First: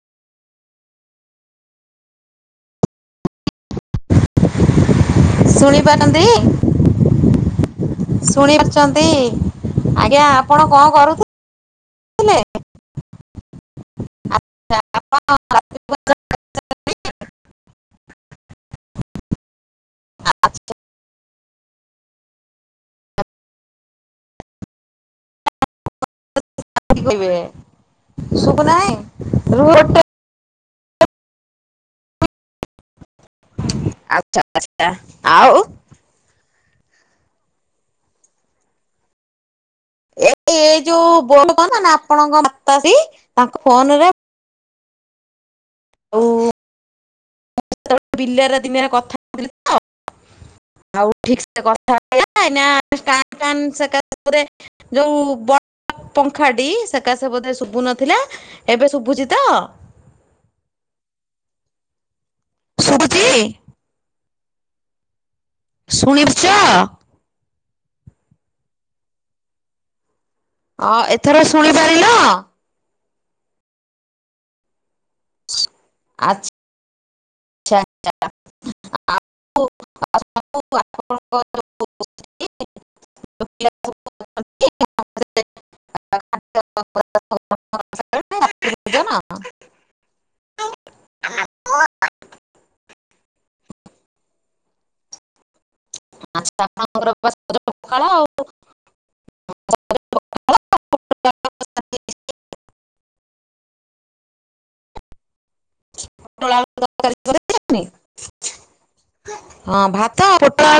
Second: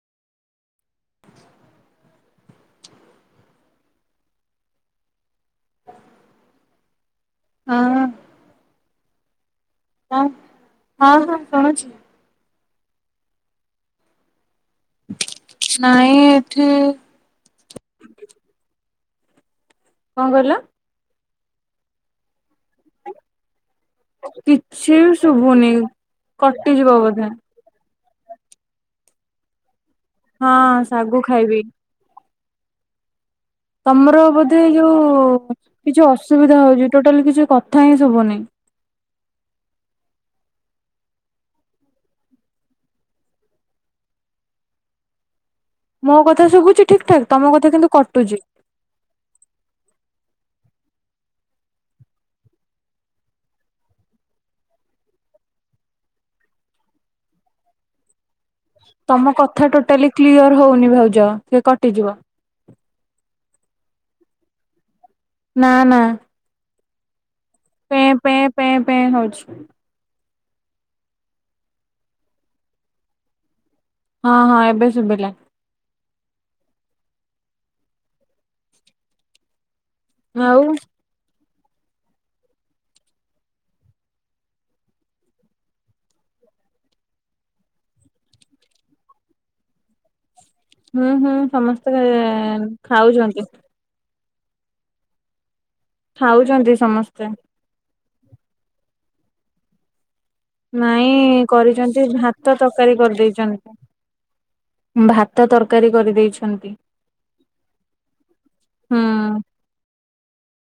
ଶୁଣିପାରନ୍ତି, ହଁ ଶୁଣି ପାରୁଛନ୍ତି। ହଁ ଆଜ୍ଞା ଆପଣ କଣ କରୁ ହଁ ହଁ ଶୁଣୁଛି ଥିଲେ। [inaudible] ନାଇଁ ଏଠି। କଣ କହିଲ? କିଛି ବି ଶୁଭୁନି। କଟିଯିବ ବୋଧେ [unintelligible] ଶୁଭୁ ନାହିଁ ରୁହ ଗୋଟେ ହଁ ଶାଗୁ ଖାଇବି। ତମର ଆଚ୍ଛା ବୋଧେ ଆଚ୍ଛା ଯୋଉ ଆଉ କିଛି ଅସୁବିଧା ହଉଛି ଟୋଟାଲି କିଛି କଥା ହିଁ ଶୁଭୁନି। ଏ ଏଇ ଯୋଉ ବୋଉ କ ନା ନା ଆପଣଙ୍କ ମାତାଶ୍ରୀ ତାଙ୍କ ଫୋନରେ ମୋ ଆଉ କଥା ଶୁଭୁଛି ଠିକ ଠାକ ତମ କଥା କିନ୍ତୁ କଟୁଛି। ବିଲରେ ଦିନରେ କଥା [unintelligible] [unintelligible] ଯୋଉ ବଡ ପଙ୍ଖାଟି ସେକା ସେ ବୋଧେ ଶୁଭୁ ନଥିଲା। ଏବେ ଶୁଭୁଛି ତମ ତ କଥା ଟୋଟାଲି କ୍ଲିୟର ହଉନି ଭାଉଜ ଏ କଟିଯିବ। ଶୁଭୁଛି। ନା ନା ଶୁଣିପାରୁଛ। ପେଁ ପେଁ ପେଁ ପେଁ ହଉଛି। ଅ ଏଥର ଶୁଣି ପାରିଲ। ହଁ ହଁ ଏବେ ଶୁଭିଲା। ଆଚ୍ଛା। ଆଉ [inaudible] [inaudible] [inaudible] [unintelligible] ହୁଁ ହୁଁ ସମସ୍ତେ ଖାଉଛନ୍ତି। ଆଛା ଖାଉଛନ୍ତି [unintelligible] ସମସ୍ତେ ପଖାଳ ଆଉ। ନାଇଁ କରିଛନ୍ତି ଭାତ ତରକାରୀ କରିଦେଇଛନ୍ତି। ଭାତ ତରକାରୀ କରିଦେଇ [unintelligible] ହୁଁ। ହଁ ଭାତ ପୋଟଳ ଆଉ